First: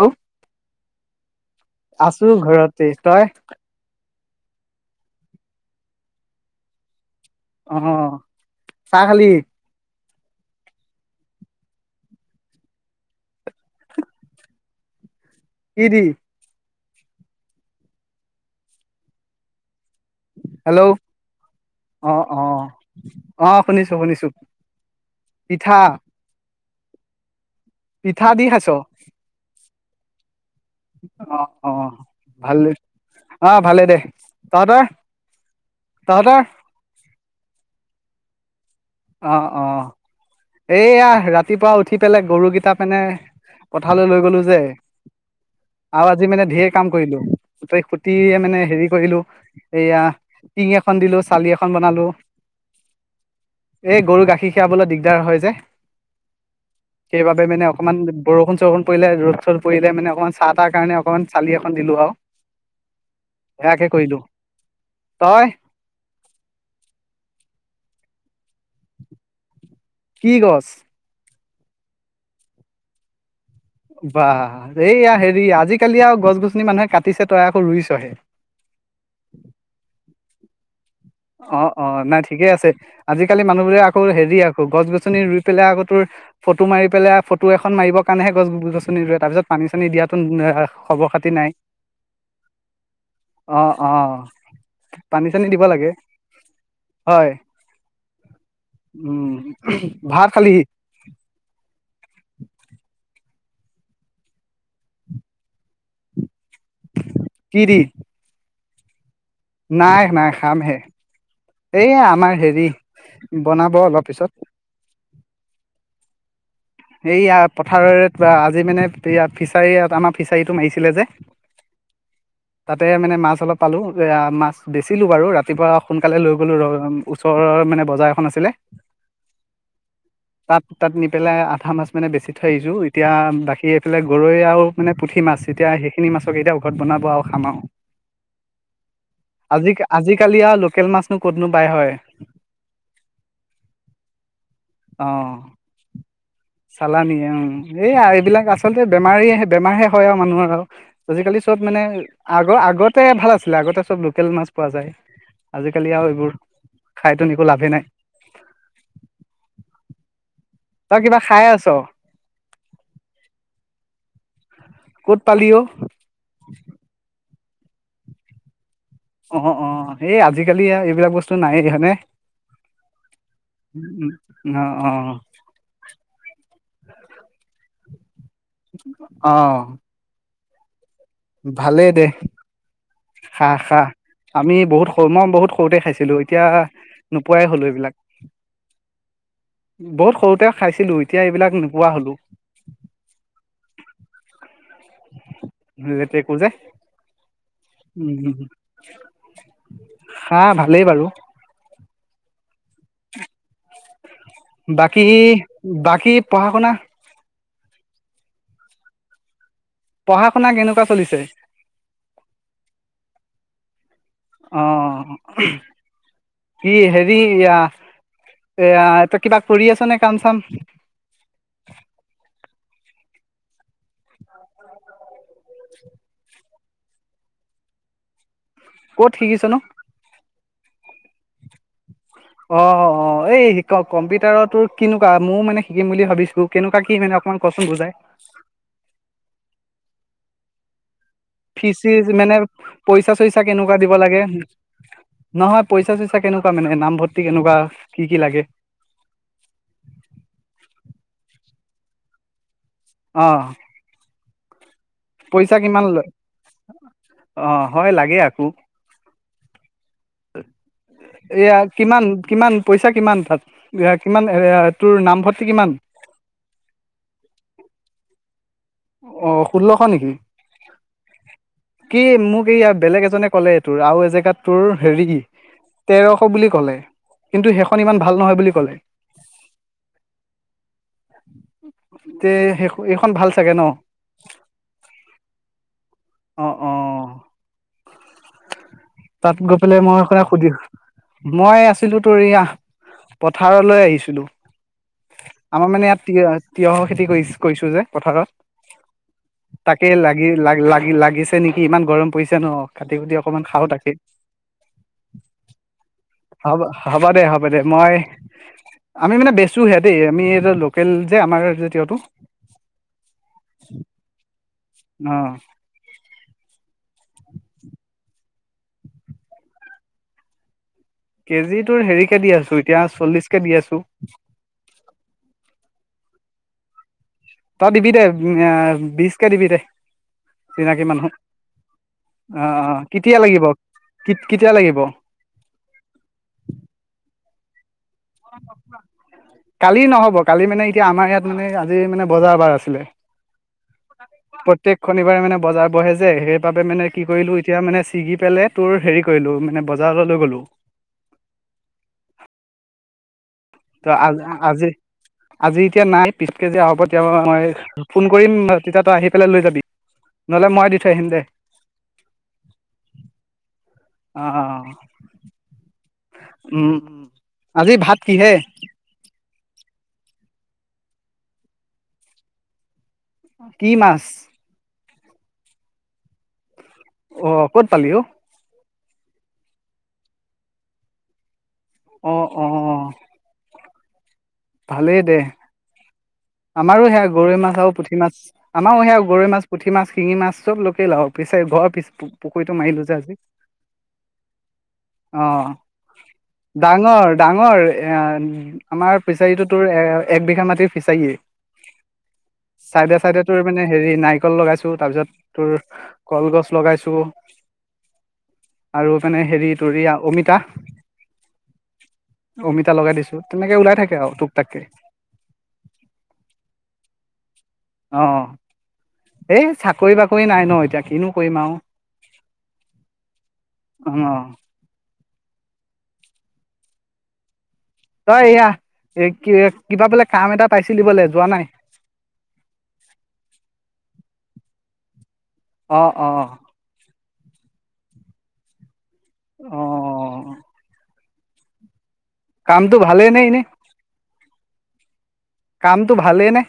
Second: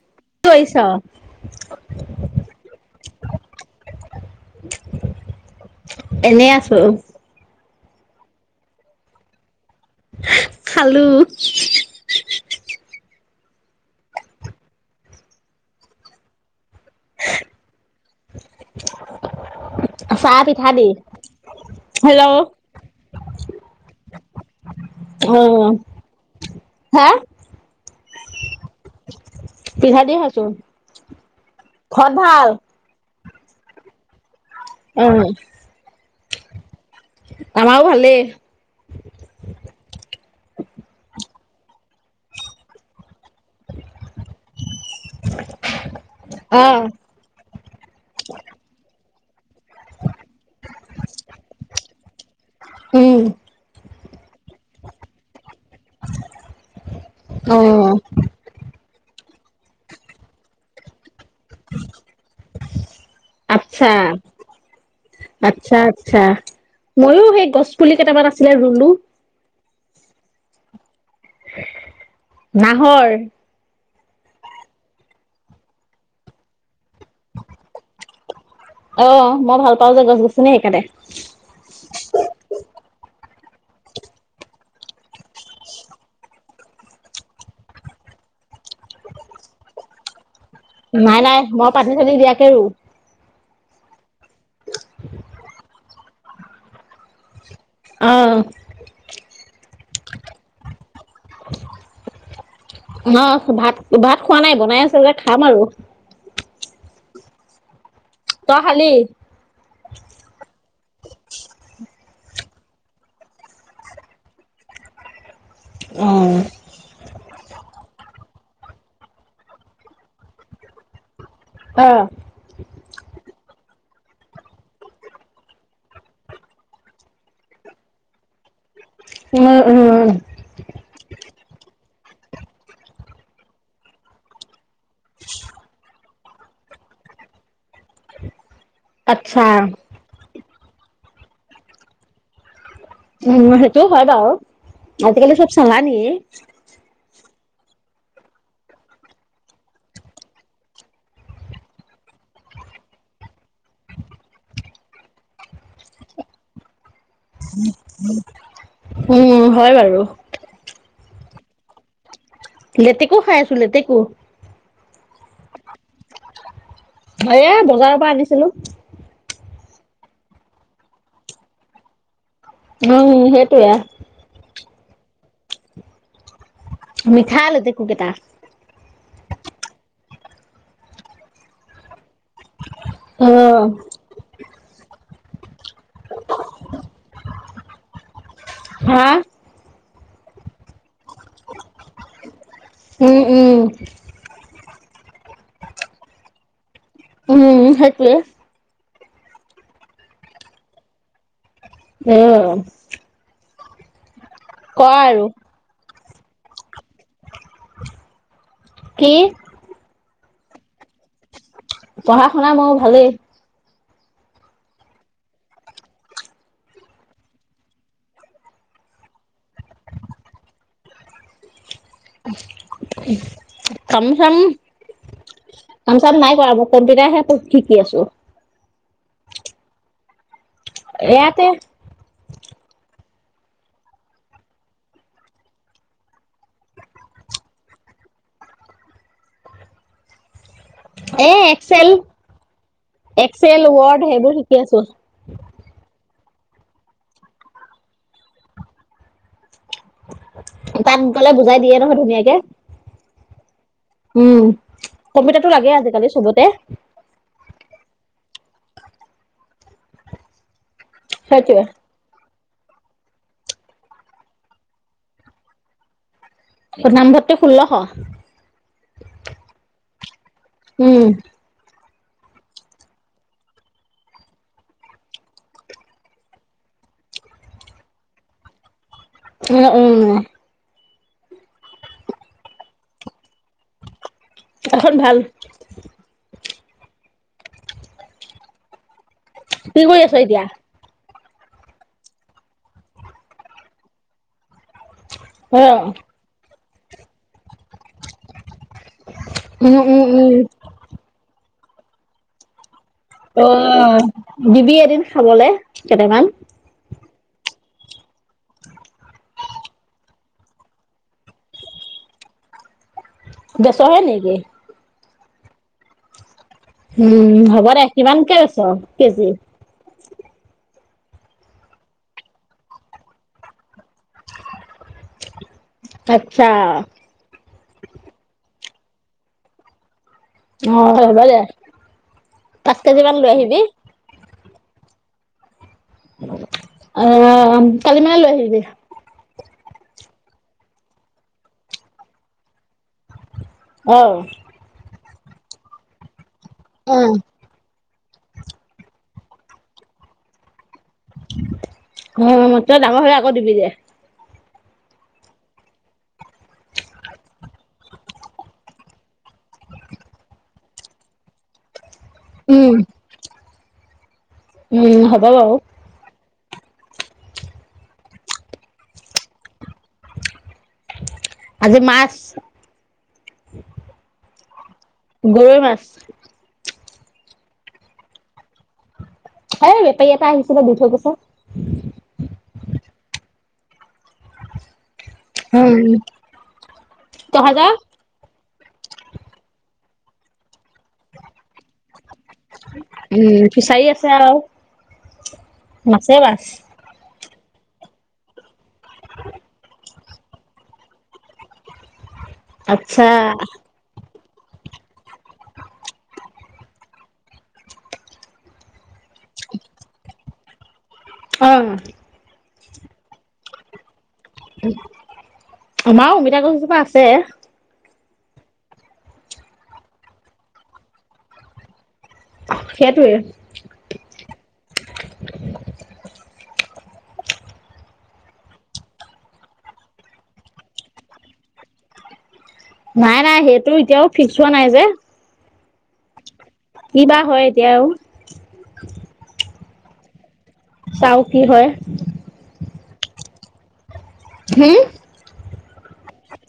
Hello টো আছো ঘৰতে তই [unintelligible] এনেই আছো। অহ, চাহ খালি? খালো কি দি? [inaudible] চাহ-পিঠা হেল্ল' দি, অ হেল্ল'। অ অ', শুনিছোঁ শুনিছোঁ। অ', হা পিঠা দি খাইছ? পিঠা দি খাইছো। অ', অ', ঘৰত ভাল? ভালেই। অ', ভালেই দে। অ', তহঁতৰ আমাৰো ভালেই। অ', অ'। এইয়া ৰাতিপুৱা উঠি পেলাই, গৰুকেইটাৰ কাৰণে পথাৰলৈ লৈ গ'লোঁ যে আৰু আজি মানে অ ঢেৰ কাম কৰিলো, গোটেই খুটিয়ে মানে, হেৰি কৰিলো এইয়া টিং এখন দিলো, চালি এখন বনালো উম। এই গৰু গাখীৰ খীৰাবলৈ দিগদাৰ হয় যে, সেইবাবে অ মানে অকণমান বৰষুণ-চৰষুণ পৰিলে, ৰ'দ-চ'দ পৰিলে, মানে অকণমান, চা-তা কাৰণে অকণমান, চালি এখন দিলোঁ আৰু সেয়াকে আচ্ছা, আ কৰিলো তই আচ্ছা, আচ্ছা, মইও সেই, গছপুলি কেইটামান আছিলে, ৰুলো কি গছ? নাহৰ বাহ, এইয়া হেৰি, আজিকালি আৰু গছ-গছনি মানুহে কাটিছে, তই আকৌ ৰুইছহে অ', মই ভাল পাওঁ যে গছ-গছনি, সেইকাৰণে অ', অ', নাই, ঠিকেই আছে। আজিকালি মানুহবোৰে আকৌ হেৰি আকৌ, গছ-গছনি ৰুই পেলাই আকৌ, তোৰ ফটো মাৰি পেলাই, ফটো এখন মাৰিবৰ কাৰণেহে গছ-গছনি ৰুৱে, তাৰপিছত পানী-চানী দিয়াটো আ নাই, নাই, মই পানী-চানী দিয়াকে ৰু অ', অ', পানী-চানী দিব লাগে, হয়। অ উম, ভাত খালি? [inaudible] [unintelligible] ভাত, ভাত খোৱা নাই, বনাই আছে যে, খাম আৰু কি দি? তই খালি? নাই, নাই, খামহে। এই আমাৰ হেৰি, বনাব অলপ পিছত অ'। এইয়া পথাৰৰে থোৱা, আজি মানে এইয়া ফিছাৰী, আমাৰ ফিছাৰীটো মাৰিছিল যে অ'। তাতে মানে মাছ অলপ পালো, এইয়া মাছ বেচিলো বাৰু, ৰাতিপুৱা সোনকালে লৈ গ'লো, ৰ ওচৰৰ মানে বজাৰ এখন আছিলে উ উ তাত তাত নি পেলাই পুঠা মাছ, মানে বেছি থৈ সজোঁ এতিয়া বাকী এইফালে গৰৈ, আৰু মানে পুঠি, মাছ এতিয়া মাছৰকেইটা ঘৰত বনাব আৰু খাম আৰু। [inaudible] আচ্ছা আজি আজিকালি আৰু লোকেল মাছনো ক'তনো পাই হয়? উ সেইটো হয় বাৰু ও অঁ আজি-কালি চব চালানি। চালানি উ এইয়া এইবিলাক আচলতে বেমাৰে বেমাৰহে হয় আৰু মানুহৰ আৰু। আজিকালি চব মানে আগৰ আগতে ভাল আছিলে আগতে চব লোকেল মাছ পোৱা যায়। আজিকালি আৰু এইবোৰ খাইতো একো লাভে নাই উম হয় বাৰু। তই কিবা খাই আছ? লেতেকু খাই আছো লেতেকু। ক'ত পালি অ? এ বজাৰৰ, পৰা আনিছিলো। অ অ হেই আজিকালি এইবিলাক বস্তু নাই হয় নে? উম সেইটোয়ে উম অহ অ। মিঠা লেটেকু, কেইটা। অ ভালেই দে অ খা, খা। আমি বহুত সৰু মই বহুত সৰুতে খাইছিলো এতিয়া নোপোৱাই হলো এইবিলাক। হা? বহুত সৰুতে খাইছিলো এতিয়া এইবিলাক নোপোৱা হলো। ওম উম। লেটেকু, যে উম সেইটোৱে উম হা ভালেই বাৰু। আহ ক আৰু বাকী- বাকী পঢ়া শুনা কি? পঢ়া শুনা কেনেকুৱা চলিছে? পঢ়া শুনা মোৰ ভালেই। অ কি হেৰি এ এ কিবা কৰি আছ নে কাম চাম? কম চাম কাম চাম নাই কৰা মই কম্পিউটাৰহে, শিকি আছো। ক'ত শিকিছ নো? এয়াতে অ অ অ এই শিক কম্পিউটাৰৰ, তোৰ কেনেকুৱা ময়ও মানে শিকিম বুলি ভাবিছো। কেনেকুৱা কি মানে অকমান কচোন বুজাই। এ ফিজ- এক্সেল চিজ মানে পইচা- চইচা এক্সেল কেনেকুৱা দিব ৱৰ্ড লাগে। সেইবোৰ শিকি আছো নহয় পইচা চইচা কেনেকুৱা মানে নামভৰ্তি, কেনেকুৱা কি কি লাগে। তাত গলে বুজাই দিয়ে নহয় ধুনীয়াকে অ উম' কম্পিউটাৰটো পইচা লাগে কিমান আজিকালি লয়? চবতে অ হয় লাগে, আকৌ এইয়া সেইটোৱে কিমান কিমান? পইচা কিমান তাত, কিমান তোৰ নামভৰ্তি কিমান? নামভৰ্তি ষোল্লশ। অ ষোল্লশ নেকি। উম। কি মোক এইয়া বেলেগ এজনে ক'লে, এই তোৰ আৰু এ জেগাত তোৰ হেৰি। তেৰশ বুলি কলে কিন্তু সেইখন ইমান ভাল নহয় বুলি কলে। উম উম। তে, এ সেই এইখন ভাল চাগে ন। এখন ভাল। অঁ অঁ। তাত গৈ পেলাই কি মই কৰি আছ হ এতিয়া সুধো। মই আছিলো তোৰ এইয়া, পথাৰলৈ আহিছিলো। অ আমাৰ মানে ইয়াত তিয়হ তিঁয়হৰ খেতি কৰি কৰিছো যে পথাৰত। উম তাকে উম লাগি উম ল লাগি লাগিছে নেকি, ইমান গৰম পৰিছে ন কাটি কুটি অ। অকমান খাও অ, তাকে। দিবি এদিন খাবলে কেইটামান। হ'ব হ'ব দে হ'ব দে মই, আমি মানে বেচোহে দেই, আমি এ লোকেল যে আমাৰ যে তিয়হটো। বেচো হে নেকি? অহ। উম হ'ব দে কিমানকে বেছ, কেজি? কেজি তোৰ হেৰিকে দি আছো, এতিয়া চল্লিশ কে দি আছো। আচ্ছা। তই দিবি দে বিশ কে দিবি দে। চিনাকি অ মানুহ হ'ব দে অ পাঁচ অঁ, কেজি মান কেতিয়া লৈ লাগিব আহিবি কেতিয়া লাগিব? অ কালি মানে লৈ আহিবি। কালি নহ'ব কালি মানে এতিয়া আমাৰ ইয়াত মানে আজি মানে বজাৰ এ বাৰ আছিলে। অ, প্ৰত্যেক শনিবাৰে মানে বজাৰ বহে যে, সেইবাবে মানে অ কি কৰিলো, এতিয়া মানে ছিগি পেলাই তোৰ হেৰি কৰিলো, মানে বজাৰলৈ লৈ গ'লো। অ মই, তই ডাঙৰ হৈ আকৌ দিবি যে। ত আজ - আজি, আজি এতিয়া নাই পিছকে [unintelligible] যেতিয়া হ'ব, তেতিয়া মই ফোন কৰিম তেতিয়া তই আহি পেলাই লৈ যাবি। নহ'লে মই দি থৈ আহিম দে। উম। অ উম হ'ব বাৰু। উম, আজি ভাত কিহে? আজি মাছ। কি মাছ? গৰৈ মাছ। অ ক'ত পালি অঁ। এই বেপাৰী এটা আহিছিলে, দি থৈ গৈছে। অ', -অ'। ভালেই দে। উম। আমাৰো সেয়া গৰৈ মাছ আৰু তহঁতৰ? পুঠি মাছ। আমাৰ সেয়া গৰৈ মাছ, পুঠি মাছ, শিঙি মাছ চব লোকেই লাওঁ পিছে ঘৰ পিছ পুখুৰীটো মাৰিলো যে আজি। উম, ফিচাৰী আছে আৰু অ', মাছে মাছ। দ ডাঙৰ-ডাঙৰ আমাৰ ফিচাৰীটো তোৰ এক বিঘা মাটিৰ ফিচাৰীয়ে। আচ্ছা। চাইডে-চাইডে তোৰ মানে হেৰি নাৰিকল লগাইছো তাৰ পিছত, তোৰ কলগছ লগাইছো। আৰু মাননে হেৰি তৰিয়া অমিতা। অঁ। অমিতা লগাই দিছো, তেনেকে ওলাই থাকে আৰু তোক। তাককে আমাৰো অমিতা গছজোপা আছে। অ', এই চাকৰি-বাকৰি নাই ন, এতিয়া কিনো কৰিম আৰু। সেইটোৱে। অ'। তই এইয়া, কি-কিবা বোলে কাম এটা পাইছিলি বোলে যোৱা নাই। নাই-নাই সেইটো এতিয়াও ফিক্স হোৱা নাই যে। অ', - অ',। কিবা হয় এতিয়া আৰু। অ'। চাওঁ কি হয়। কামতটো ভালে নে এনে? হম? কামটো ভালেইনে?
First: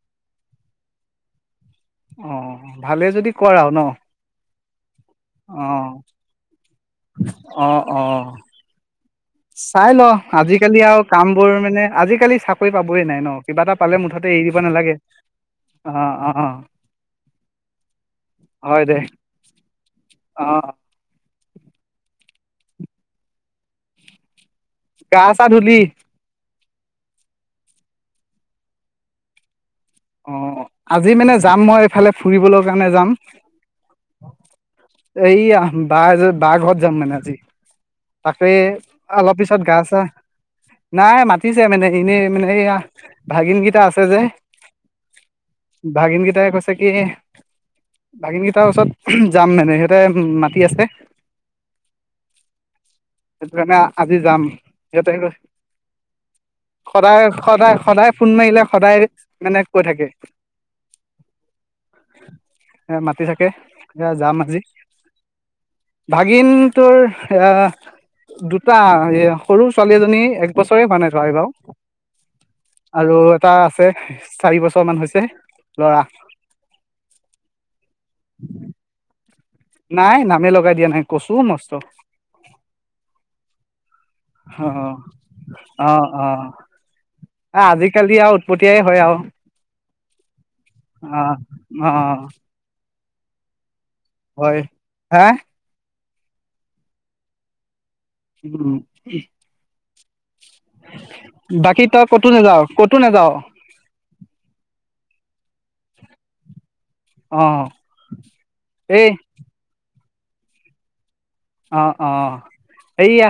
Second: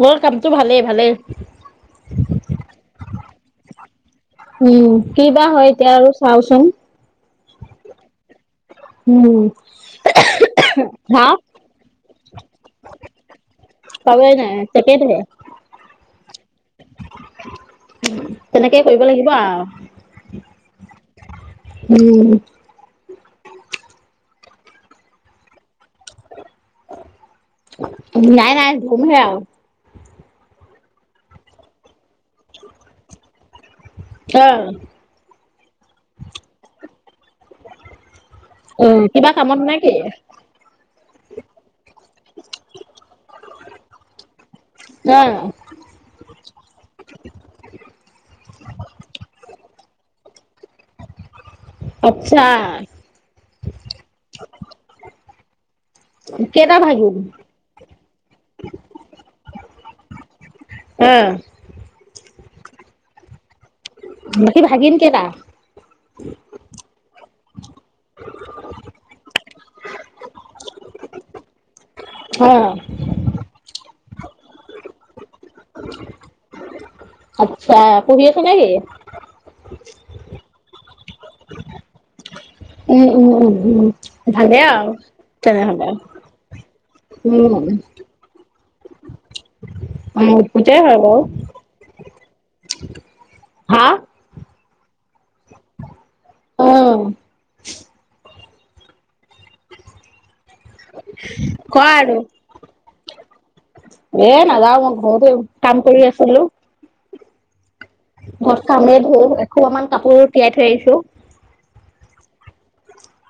মোৰ কামটো ভালেই-ভালেই। অ', ভালে যদি কৰ আৰু ন। উম, কি বা অ হয় এতিয়া আৰু চাওচোন। অ', -অ',। উম। চাই ল আজি-কালি আৰু হা কাম বোৰ মানে আজি-কালি চাকৰি পাবই নাই ন কিবা এটা পালে মুঠতে এৰি দিব নালাগে। সেইটোৱে। অ', - অ'। হয় তেনেকে দে কৰিব লাগিব আৰু। অ'। উম। গা- চা ধুলি? নাই-নাই ধুম হে আৰু। অ', আজি মানে যাম মই এইফালে ফুৰিবলৈ কাৰণে যাম। ক'ত? এই আহ', বাহ -বাহ ঘৰত যাম মানে আজি। তাকে, অ কিবা অলপ পিছত কামত নে কি? গা-চা নাই মাতিছে মানে এনেই মানে এইয়া, ভাগিন কেইটা আছে যে। অঁহ। ভাগিন গিটাই কৈছে কি। ভাগিনকেইটাৰ ওচৰত যাম মানে সিহঁতে মাতি আছে। আচ্ছা। সেইটো কাৰণে আজি যাম। সিহঁতে কিন্তু কেইটা ভাগিন সদায় সদায় সদায় ফোন মাৰিলে সদায় মানে কৈ থাকে। এ মাতি থাকে, এতিয়া যাম। আজি বাকী, ভাগিন কেইটা? ভাগিন তোৰ এ দুটা। এ সৰু ছোৱালী এজনী এক বছৰে হোৱা নাই ধৰ এই বাৰু। হয়। আৰু এটা আছে চাৰি বছৰ মান হৈছে, ল'ৰা। আচ্ছা, পঢ়ি আছে নে কি? নাই, নামেই লগাই দিয়া নাই, কচু মষ্ট। উম, উম, উম, উম, উম। হ', অ', অ' উম আজিকালি আৰু উটপতিয়াই হয় আৰু, গোটেই হয় বাৰু অ' অ'। হা'। হয়, হা'। অ'। উ [unintelligible] বাকী, কোৱা তই আৰু ক'তো নাযাৱ ক'তো নাযাৱ? এ নাযাওঁ মই ঘৰতে কাম কৰি আছিলো। অঁ। ঘৰত কামেই বহুত, এসোপামান কাপোৰ তিয়াই থৈ আহিছো। অ', অ'। এইয়া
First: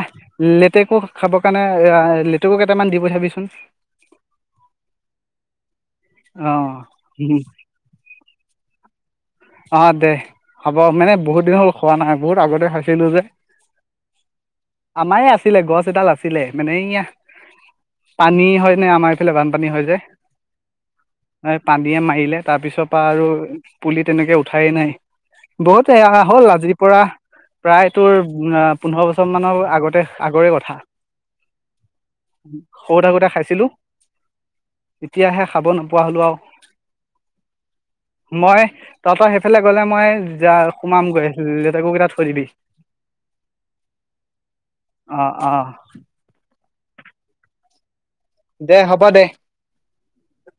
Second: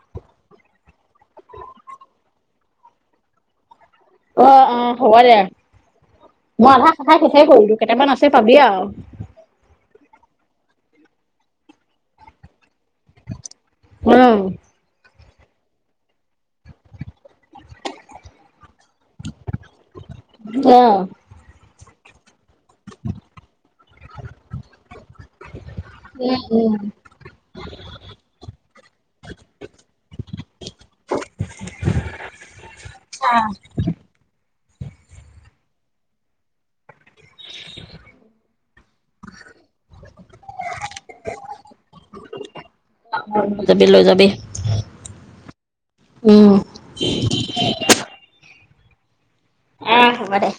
লেতেকু খাবৰ কাৰণে লেতেকু কেইটামান দি পঠাবিচোন। অ', অ' হ'ব দে অ মই আধা খাই শেষেই কৰিলো, কেইটামান আছে পাবি আৰু। অ' দে, হ'ব মানে বহুত দিন হ'ল খোৱা নাই, বহুত আগতে খাইছিলো যে। কৰো। আমাৰে আছিলে গছ এডাল আছিলে। মানে এইয়া পানী হয় নে আমাৰ এইফালে বানপানী হয় যে। অ'। পানীয়ে মাৰিলে, তাৰ পিছৰ পৰা আৰু পুলি তেনেকে উঠাই নাই। বহুত এৰি অহা উম হ'ল। আজিৰ পৰা প্ৰায় তোৰ পোন্ধৰ বছৰ মানৰ আগতে আগৰে কথা। [unintelligible] সৰু থাকোতে খাইছিলো। এতিয়াহে খাব নোপোৱা হ'লো আৰু। মই তহঁতৰ সেইফালে গ'লে মই য সোমামগৈ লেতেকু কেইটা থৈ দিবি। যাবি লৈ যাবি। অ', অ'। উম দে হ'ব দে। অ' হ'ব দে।